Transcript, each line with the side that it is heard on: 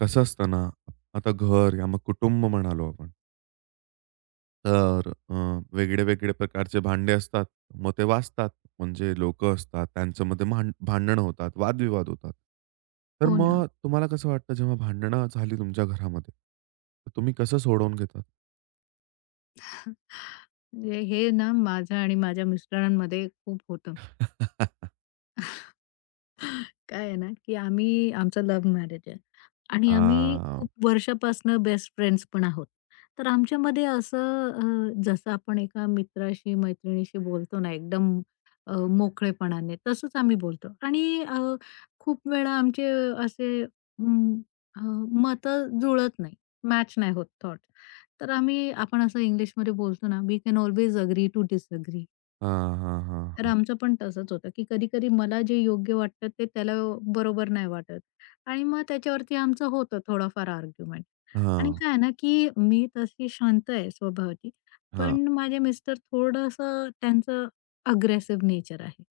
right: कसं असतं ना, आता घर या मग कुटुंब म्हणालो आपण. तर वेगळे-वेगळे प्रकारचे भांडे असतात. मग ते वाजतात. म्हणजे लोकं असतात. त्यांच्यामध्ये भांडणं होतात, वादविवाद होतात. तर
left: हो ना.
right: मग तुम्हाला कसं वाटतं जेव्हा भांडणं झाली तुमच्या घरामध्ये, तर तुम्ही कसं सोडवून घेतात?
left: म्हणजे हे ना माझं आणि माझ्या मिस्टरांमध्ये खूप होतं. काय आहे ना, की आम्ही आमचं लव्ह मॅरेज आहे आणि आम्ही
right: हां.
left: खूप वर्षापासनं बेस्ट फ्रेंड्स पण आहोत. तर आमच्यामध्ये असं जसं आपण एका मित्राशी, मैत्रिणीशी बोलतो ना एकदम मोकळेपणाने तसंच आम्ही बोलतो आणि खूप वेळा आमचे असे अ, मतं जुळत नाही, मॅच नाही होत थॉट. तर आम्ही आपण असं इंग्लिशमध्ये बोलतो ना, "we can always agree to disagree."
right: हां, हां, हां,
left: तर
right: हां.
left: आमचं पण तसंच होतं, की कधी-कधी मला जे योग्य वाटतं ते त्याला बरोबर नाही वाटत आणि मग त्याच्यावरती आमचं होतं थोडाफार आर्ग्युमेंट. आणि
right: हां,
left: काय आहे ना, की मी तशी शांत आहे स्वभावाची,
right: हां. हां,
left: पण माझे मिस्टर थोडंसं त्यांचं अग्रेसिव्ह नेचर आहे.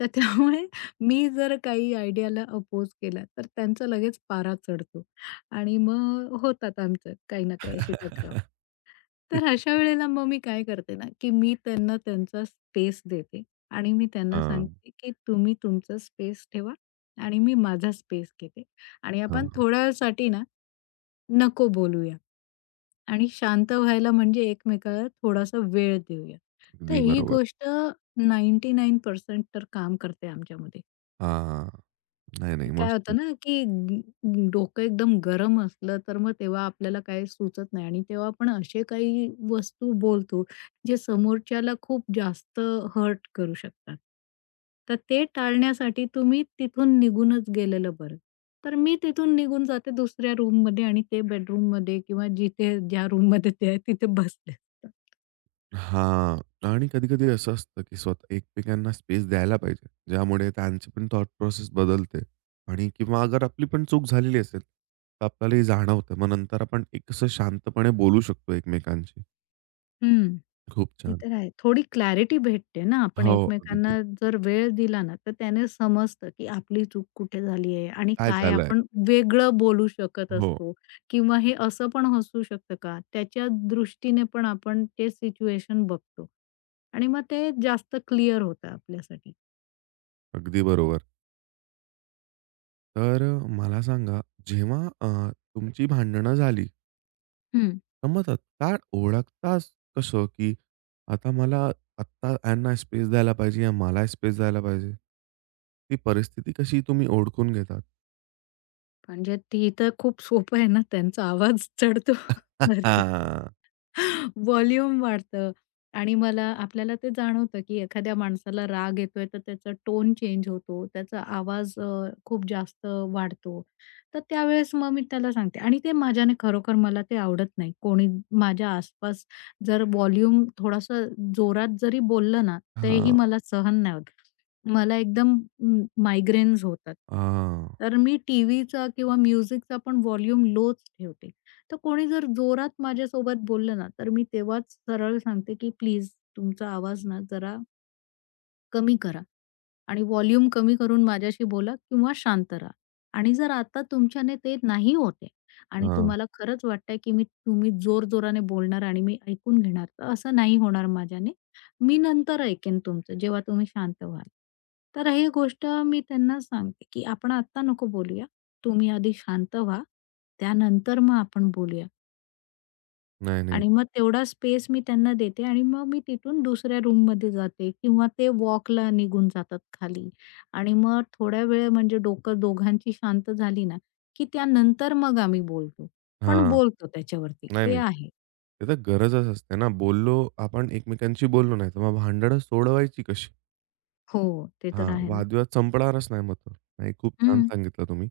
left: तर त्यामुळे मी जर काही आयडियाला अपोज केला, तर त्यांचा लगेच पारा चढतो आणि मग होतात आमच्यात काही ना काही अशी टकराव.
right: हां.
left: तर अशा वेळेला मग मी काय करते ना, की मी त्यांना त्यांचा स्पेस देते आणि मी त्यांना सांगते, की तुम्ही तुमचा स्पेस ठेवा आणि मी माझा स्पेस घेते आणि आपण थोड्यासाठी ना, नको बोलूया आणि शांत व्हायला म्हणजे एकमेकाला थोडासा वेळ देऊया. तर
right: अगदी
left: ही
right: बरोबर.
left: गोष्ट 99% तर काम करते आमच्यामध्ये.
right: हां. नाही, नाही.
left: काय
right: मस्त.
left: होतं ना, की ग डोकं एकदम गरम असलं, तर मग तेव्हा आपल्याला काही सुचत नाही आणि तेव्हा आपण असे काही वस्तू बोलतो, जे समोरच्याला खूप जास्त हर्ट करू शकतात. तर ते टाळण्यासाठी तुम्ही तिथून निघूनच गेलेलं बरं. तर मी तिथून निघून जाते दुसऱ्या रूममध्ये आणि ते बेडरूममध्ये किंवा जिथे ज्या रूममध्ये ते आहे तिथे बसले असतात.
right: हां. आणि कधी-कधी असं असतं, की स्वतः एकमेकांना स्पेस द्यायला पाहिजे. ज्यामुळे त्यांची पण थॉट प्रोसेस बदलते आणि किंवा अगर आपली पण चूक झालेली असेल, तर आपल्याला हे जाणवतं. मग नंतर आपण एक असं शांतपणे बोलू शकतो एकमेकांशी.
left: हं.
right: खूप
left: ते
right: छान.
left: तर आहे. थोडी क्लॅरिटी भेटते ना, आपण
right: हो,
left: एकमेकांना
right: अगदी.
left: जर वेळ दिला ना, तर त्याने समजतं, की आपली चूक कुठे झाली आहे आणि
right: काय
left: काय
right: झालंय?
left: आपण वेगळं बोलू शकत
right: हो,
left: असतो किंवा हे असं पण असू शकतं का? त्याच्या दृष्टीने पण आपण ते सिच्युएशन बघतो आणि मग ते जास्त क्लिअर होतं आपल्यासाठी.
right: अगदी बरोबर. तर मला सांगा, जेव्हा तुमची भांडणं झाली
left: हं.
right: समजतात. का ओळखताच कसं, की आता मला आत्ता ह्यांना स्पेस द्यायला पाहिजे या मला स्पेस द्यायला पाहिजे? ती परिस्थिती कशी तुम्ही ओळखून घेतात?
left: म्हणजे ती तर खूप सोपं आहे ना, त्यांचा आवाज चढतो वरती. व्हॉल्यूम वाढतं आणि मला आपल्याला ते जाणवतं, की एखाद्या माणसाला राग येतोय, तर त्याचा टोन चेंज होतो, त्याचा आवाज खूप जास्त वाढतो. तर त्यावेळेस मग मी त्याला सांगते आणि ते माझ्याने खरोखर मला ते आवडत नाही. कोणी माझ्या आसपास जर व्हॉल्यूम थोडासा जोरात जरी बोललं ना,
right: हां, हां,
left: तेही
right: हां.
left: मला सहन नाही होत. मला एकदम मायग्रेन्स होतात. तर मी टीव्हीचा किंवा म्युझिकचा पण व्हॉल्यूम लोच ठेवते. तर कोणी जर जोरात माझ्यासोबत बोललं ना, तर मी तेव्हाच सरळ सांगते, की "प्लीज तुमचा आवाज ना जरा कमी करा." आणि व्हॉल्यूम कमी करून माझ्याशी बोला किंवा शांत राहा. आणि जर आता तुमच्याने ते नाही होत आहे आणि
right: हां.
left: तुम्हाला खरंच वाटतंय, की मी तुम्ही जोरजोराने बोलणार आणि मी ऐकून घेणार, तर असं नाही होणार माझ्याने. मी नंतर ऐकेन तुमचं जेव्हा तुम्ही शांत व्हाल. तर हे गोष्ट मी त्यांना सांगते, की आपण आत्ता नको बोलूया. तुम्ही आधी शांत व्हा. त्यानंतर मग आपण बोलूया.
right: नाही, नाही.
left: आणि मग तेवढा स्पेस मी त्यांना देते आणि मग मी तिथून दुसऱ्या रूममध्ये जाते किंवा ते वॉकला निघून जातात खाली आणि मग थोड्या वेळ म्हणजे डोकं दोघांची शांत झाली ना, की त्यानंतर मग आम्ही बोलतो. पण
right: हां.
left: बोलतो त्याच्यावरती.
right: नाही,
left: ते
right: नाही.
left: आहे.
right: ते तर गरजच असते ना. आपण एकमेकांशी बोललो नाही, तर मग भांडणं सोडवायची कशी?
left: हो, ते तर
right: हां,
left: आहे ना.
right: वादविवाद संपणारच नाही मग तो. नाही, खूप छान
left: हं.
right: सांगितलं तुम्ही.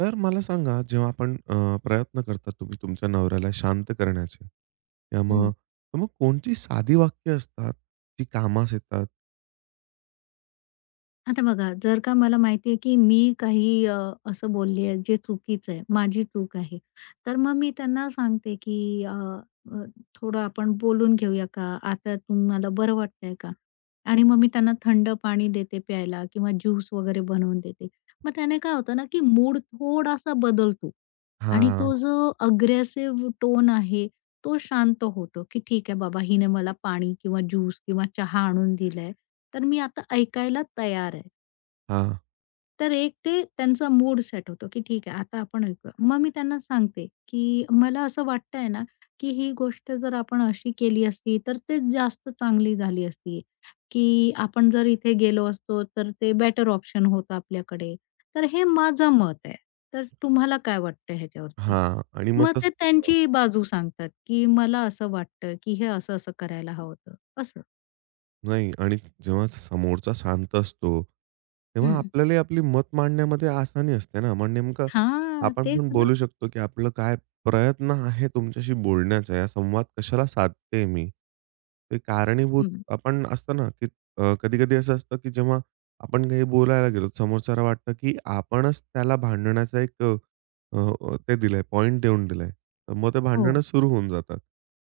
right: तर मला सांगा, जेव्हा आपण प्रयत्न करतात तुम्ही तुमच्या नवऱ्याला शांत करण्याचे, तर मग तर मग कोणती साधी वाक्य असतात, जी कामास येतात?
left: आता बघा, जर का मला माहिती आहे, की मी काही असं बोलली आहे जे चुकीचं आहे, माझी चूक आहे. तर मग मी त्यांना सांगते, की अ, अ, "थोडं आपण बोलून घेऊया का? आता तुम्हाला बरं वाटतंय का?" आणि मग मी त्यांना थंड पाणी देते प्यायला किंवा ज्यूस वगैरे बनवून देते. मग त्याने काय होतं ना, की मूड थोडासा बदलतो आणि
right: हां,
left: तो जो अग्रेसिव्ह टोन आहे तो शांत होतो, की ठीक आहे बाबा हिने मला पाणी किंवा ज्यूस किंवा चहा आणून दिलाय, तर मी आता ऐकायला तयार आहे.
right: हां,
left: तर एक ते त्यांचा मूड सेट होतो, की ठीक आहे आता आपण ऐकूया. मग मी त्यांना सांगते, की मला असं वाटतंय ना, की ही गोष्ट जर आपण अशी केली असती, तर ते जास्त चांगली झाली असती, की आपण जर इथे गेलो असतो, तर ते बेटर ऑप्शन होतं आपल्याकडे. तर हे माझं मत आहे. तर तुम्हाला काय वाटतं ह्याच्यावरती?
right: हां आणि मग
left: मग ते
right: तसं
left: त्यांची बाजू सांगतात, की मला असं वाटतं, की हे असं-असं करायला हवं होतं, असं.
right: नाही आणि जेव्हा समोरचा शांत असतो, तेव्हा
left: हं.
right: आपल्यालाही आपली मत मांडण्यामध्ये आसानी असते ना. मग नेमकं
left: हां,
right: आपण
left: तेच
right: पण
left: ना.
right: बोलू शकतो, की आपलं काय प्रयत्न आहे तुमच्याशी बोलण्याचा, या संवाद कशाला साधते मी? ते कारणीभूत
left: हं.
right: आपण असतं ना, की कधी-कधी असं असतं, की जेव्हा आपण काही बोलायला गेलो, समोरच्याला वाटतं, की आपणच त्याला भांडण्याचा एक अ, अ, ते दिलंय, पॉइंट देऊन दिलाय. तर मग ते
left: हो,
right: भांडणं सुरू होऊन जातात.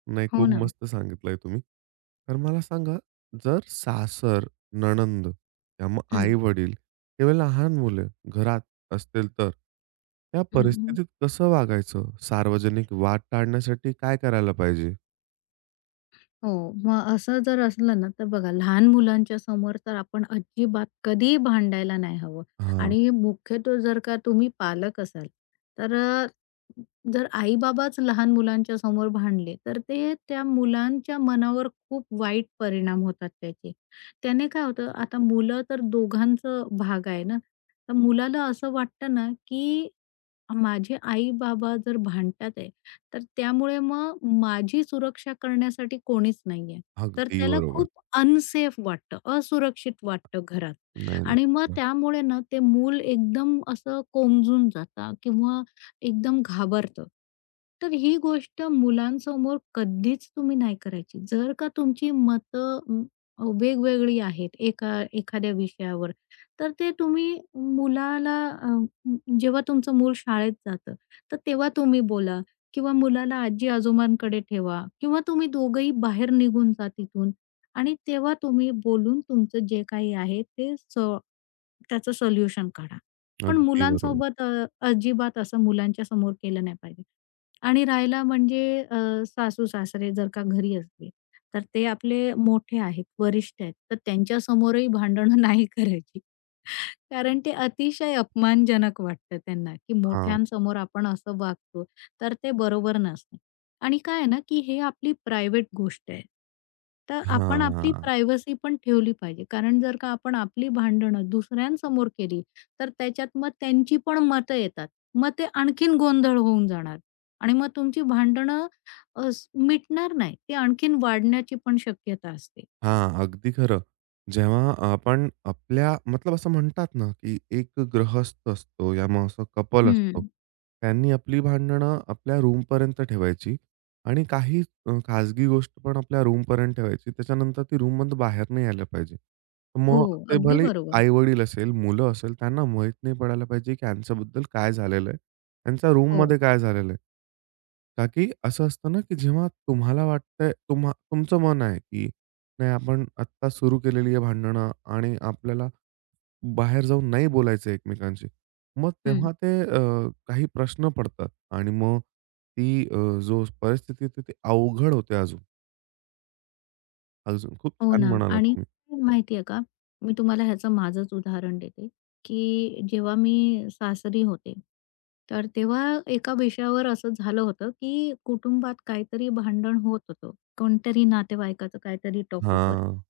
right: नाही,
left: हो
right: खूप
left: ना.
right: मस्त सांगितलंय तुम्ही. तर मला सांगा जर सासर, नणंद किंवा
left: हं,
right: आई-वडील किंवा लहान मुलं घरात असतील तर, त्या
left: हं,
right: परिस्थितीत कसं वागायचं? सार्वजनिक वाद टाळण्यासाठी काय करायला पाहिजे?
left: हो, मग असं जर असलं ना, तर बघा लहान मुलांच्या समोर तर आपण अजिबात कधीही भांडायला नाही हवं
right: हां,
left: आणि मुख्यत्वे जर का तुम्ही पालक असाल, तर जर आई-बाबाच लहान मुलांच्या समोर भांडले, तर ते त्या मुलांच्या मनावर खूप वाईट परिणाम होतात त्याचे. त्याने काय होतं, आता मुलं तर दोघांचं भाग आहे ना, तर मुलाला असं वाटतं ना, की माझे आई-बाबा जर भांडतात तर त्यामुळे मग माझी सुरक्षा करण्यासाठी कोणीच नाहीये. तर
right: अगदी
left: त्याला
right: बरोबर.
left: खूप अनसेफ वाटतं, असुरक्षित वाटतं घरात
right: नाही, नाही.
left: आणि मग त्यामुळे ना ते मूल एकदम असं कोमजून जातं किंवा एकदम घाबरतं. तर ही गोष्ट मुलांसमोर कधीच तुम्ही नाही करायची. जर का तुमची मतं वेगवेगळी आहेत एका एखाद्या विषयावर, तर ते तुम्ही मुलाला अ, म, जेव्हा तुमचं मूल शाळेत जातं, तर तेव्हा तुम्ही बोला किंवा मुलाला आजी-आजोबांकडे ठेवा किंवा तुम्ही दोघंही बाहेर निघून जा तिथून आणि तेव्हा तुम्ही बोलून तुमचं जे काही आहे ते त्याचं सोल्युशन काढा. पण
right: अगदी बरोबर.
left: मुलांसोबत अजिबात असं मुलांच्या समोर केलं नाही पाहिजे. आणि राहायला म्हणजे सासू-सासरे जर का घरी असले, तर ते आपले मोठे आहेत, वरिष्ठ आहेत, तर त्यांच्यासमोरही भांडणं नाही करायची. कारण ते अतिशय अपमानजनक वाटतं त्यांना, की
right: हां,
left: मोठ्यांसमोर आपण असं वागतो, तर ते बरोबर नसतं. आणि काय आहे ना, की हे आपली प्रायव्हेट गोष्ट आहे. तर आपण आपली
right: हां.
left: प्रायव्हसी पण ठेवली पाहिजे. कारण जर का आपण आपली भांडणं दुसऱ्यांसमोर केली, तर त्याच्यात मग त्यांची पण मतं येतात. मग ते आणखीन गोंधळ होऊन जाणार आणि मग तुमची भांडणं अ, स मिटणार नाही. ते आणखीन वाढण्याची पण शक्यता असते.
right: हां, अगदी खरं. जेव्हा आपण आपल्या मतलब असं म्हणतात ना, की एक गृहस्थ असतो या मग असं कपल असतो.
left: हं.
right: त्यांनी आपली भांडणं आपल्या रूमपर्यंत ठेवायची आणि काही खाजगी गोष्ट पण आपल्या रूमपर्यंत ठेवायची. त्याच्यानंतर ती रूममधून बाहेर नाही यायला पाहिजे.
left: हो,
right: मग ते
left: अगदी
right: भले
left: बरोबर.
right: आई-वडील असेल, मुलं असेल, त्यांना माहीत नाही पडायला पाहिजे, की यांच्याबद्दल काय झालेलं आहे? त्यांच्या
left: हो.
right: रूममध्ये काय झालेलं आहे? का की असं असतं ना, की जेव्हा तुम्हाला वाटतंय तुमचं मन आहे, की नाही, आपण आत्ता सुरू केलेली आहे भांडणं आणि आपल्याला बाहेर जाऊन नाही बोलायचं आहे एकमेकांशी. मग
left: हं.
right: तेव्हा ते काही प्रश्न पडतात आणि मग ती जो परिस्थिती होती ती अवघड होते अजून. अजून खूप
left: हो
right: छान
left: ना.
right: म्हणालात
left: आणि
right: तुम्ही.
left: माहिती का, मी तुम्हाला ह्याचं माझंच उदाहरण देते, की जेव्हा मी सासरी होते, तर तेव्हा एका विषयावर असं झालं होतं, की कुटुंबात काहीतरी भांडण होत होतं. कोणतरी नातेवाईकाचं काहीतरी टॉपिकवरती.
right: हां,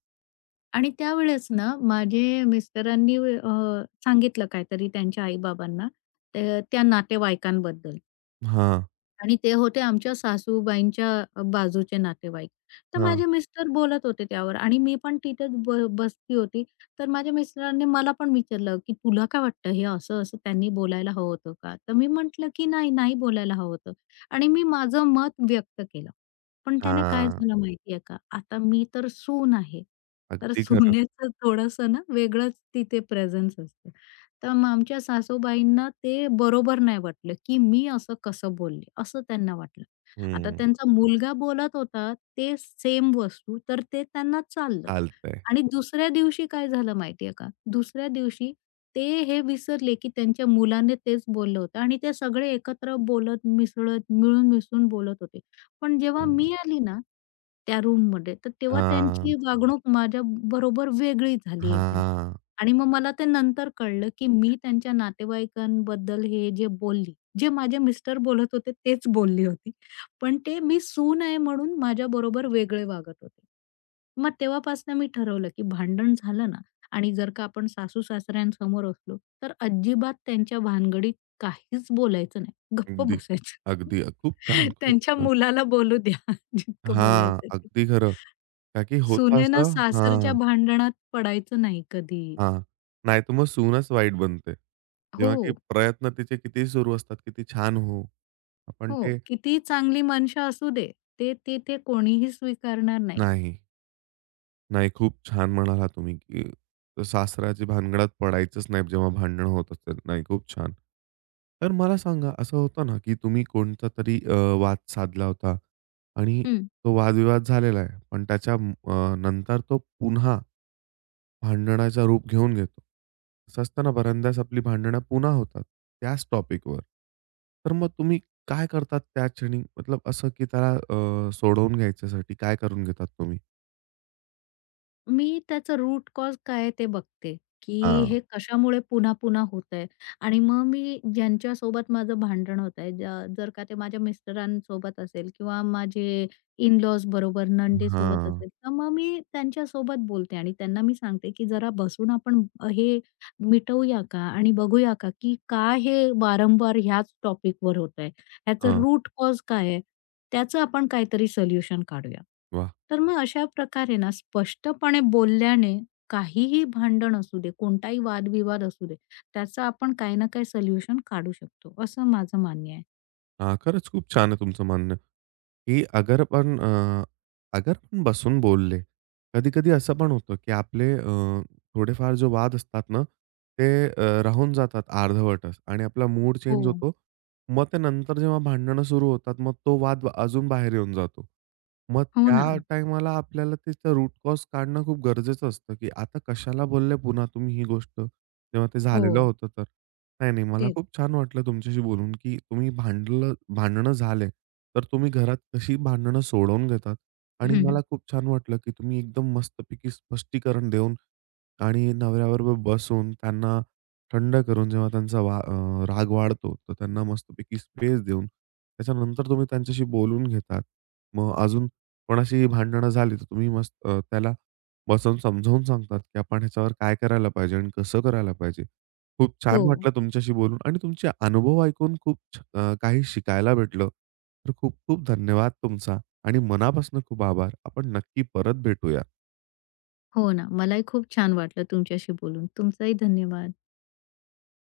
left: आणि त्यावेळेस ना माझे मिस्टरांनी सांगितलं काहीतरी त्यांच्या आई-बाबांना, त्या नातेवाईकांबद्दल.
right: हां,
left: आणि ते होते आमच्या सासूबाईंच्या बाजूचे नातेवाईक. तर
right: हां,
left: माझे मिस्टर बोलत होते त्यावर आणि मी पण तिथेच बसली होती. तर माझ्या मिस्टरांनी मला पण विचारलं, की "तुला काय वाटतं हे असं-असं त्यांनी बोलायला हवं होतं का?" तर मी म्हटलं, की "नाही, नाही बोलायला हवं होतं." आणि मी माझं मत व्यक्त केलं. पण त्याने काय
right: हां.
left: झालं माहिती आहे का? आता मी तर सून आहे. तर
right: अगदी खरं.
left: सुनेचं थोडंसं ना वेगळंच तिथे प्रेझेन्स असतं. तर मग आमच्या सासूबाईंना ते बरोबर नाही वाटलं, की मी असं कसं बोलले, असं त्यांना वाटलं. आता
right: हं.
left: त्यांचा मुलगा बोलत होता ते सेम वस्तू, तर ते त्यांना चाललं.
right: चालतंय.
left: आणि दुसऱ्या दिवशी काय झालं माहितीये का? दुसऱ्या दिवशी ते हे विसरले, की त्यांच्या मुलाने तेच बोललं होतं आणि ते सगळे एकत्र बोलत, मिसळत, मिळून मिसळून बोलत होते. पण जेव्हा मी
right: हं.
left: आली ना, त्या रूममध्ये, तर तेव्हा
right: हां,
left: त्यांची वागणूक माझ्याबरोबर वेगळी झाली एकदम.
right: हां.
left: आणि मग मला ते नंतर कळलं, की मी त्यांच्या नातेवाईकांबद्दल हे जे बोलली, जे माझे मिस्टर बोलत होते तेच बोलली होती. पण ते मी सून आहे म्हणून माझ्या बरोबर वेगळे वागत होते. मग तेव्हापासनं मी ठरवलं, की भांडण झालं ना आणि जर का आपण सासू-सासऱ्यांसमोर असलो, तर अजिबात त्यांच्या भानगडीत काहीच बोलायचं नाही. गप्प
right: अगदी,
left: बसायचं.
right: अगदी. खूप छान, खूप
left: त्यांच्या
right: छान.
left: मुलाला बोलू द्या जितकं
right: हां,
left: बोलायचं ते.
right: अगदी खरं. का की होतं
left: सुनेनं
right: असं
left: सासरच्या
right: हां.
left: भांडणात पडायचं नाही कधी.
right: हां. नाही तर मग सूनच वाईट बनते.
left: हो,
right: जेव्हा की प्रयत्न तिचे कितीही सुरू असतात, किती छान हो. आपण
left: हो.
right: ते
left: कितीही चांगली मनशा असू दे, ते ते ते कोणीही स्वीकारणार नाही.
right: नाही, नाही खूप छान म्हणालात तुम्ही, की सासराच्या भानगडात पडायचंच नाही जेव्हा भांडण होत असेल. नाही खूप छान. तर मला सांगा असं होतं ना, की तुम्ही कोणता तरी वाद साधला होता आणि
left: हं.
right: तो वादविवाद झालेला आहे. पण त्याच्या नंतर तो पुन्हा भांडणाचा रूप घेऊन घेतो. असं असतं ना बऱ्याचदा आपली भांडणं पुन्हा होतात त्याच टॉपिकवर. तर मग तुम्ही काय करतात त्या क्षणी? मतलब असं की त्याला सोडवून घ्यायच्यासाठी काय करून घेतात तुम्ही?
left: मी त्याचं रूट कॉज काय आहे ते बघते, की
right: हां.
left: हे हं. कशामुळे पुन्हा-पुन्हा होतंय आणि मग मी ज्यांच्यासोबत माझं भांडण होतंय, जर का ते माझ्या मिस्टरांसोबत असेल किंवा माझे इन-लॉज बरोबर, नणंदेसोबत
right: हां,
left: असेल, तर मग मी त्यांच्यासोबत बोलते आणि त्यांना मी सांगते, की "जरा बसून आपण हे मिटवूया का? आणि बघूया का, की का हे वारंवार ह्याच टॉपिकवर होतंय? ह्याचं
right: हां.
left: रूट कॉज काय आहे?" त्याचं आपण काहीतरी सोल्युशन काढूया.
right: वाह!
left: तर मग अशा प्रकारे ना स्पष्टपणे बोलल्याने काहीही भांडण असू दे, कोणताही वादविवाद असू दे, त्याचं आपण काही ना काही सोल्युशन काढू शकतो, असं माझं मान्य आहे.
right: हां, खरंच खूप छान आहे तुमचं म्हणणं. की अगर आपण अगर आपण बसून बोलले, कधी-कधी असं पण होतं की आपले थोडेफार जो वाद असतात ना, ते राहून जातात अर्धवटच आणि आपला मूड
left: हो.
right: चेंज होतो. मग ते नंतर जेव्हा भांडणं सुरू होतात, मग तो वाद अजून बाहेर येऊन जातो. मग
left: हो ना.
right: त्या टाईमाला आपल्याला त्याचं रूट कॉज काढणं खूप गरजेचं असतं, की आता कशाला बोलले पुन्हा तुम्ही ही गोष्ट, जेव्हा ते
left: हो,
right: झालेलं होतं तर? नाही, नाही. मला
left: तेच.
right: खूप छान वाटलं तुमच्याशी बोलून, की तुम्ही भांडणं झाले, तर तुम्ही घरात कशी भांडणं सोडवून घेतात आणि मला खूप छान वाटलं, की तुम्ही एकदम मस्तपैकी स्पष्टीकरण देऊन आणि नवऱ्याबरोबर बसून त्यांना थंड करून जेव्हा त्यांचा राग वाढतो, तर त्यांना मस्तपैकी स्पेस देऊन त्याच्यानंतर तुम्ही त्यांच्याशी बोलून घेतात. मग अजून कोणाशी भांडणं झाली, तर तुम्ही मस्त त्याला बसून समजावून सांगतात, की आपण ह्याच्यावर काय करायला पाहिजे आणि कसं करायला पाहिजे. खूप
left: हो,
right: छान वाटलं तुमच्याशी बोलून आणि तुमचे अनुभव ऐकून खूप काही शिकायला भेटलं. तर खूप खूप धन्यवाद तुमचा आणि मनापासून खूप आभार. आपण नक्की परत भेटूया.
left: हो ना. मलाही खूप छान वाटलं तुमच्याशी बोलून. तुमचाही धन्यवाद.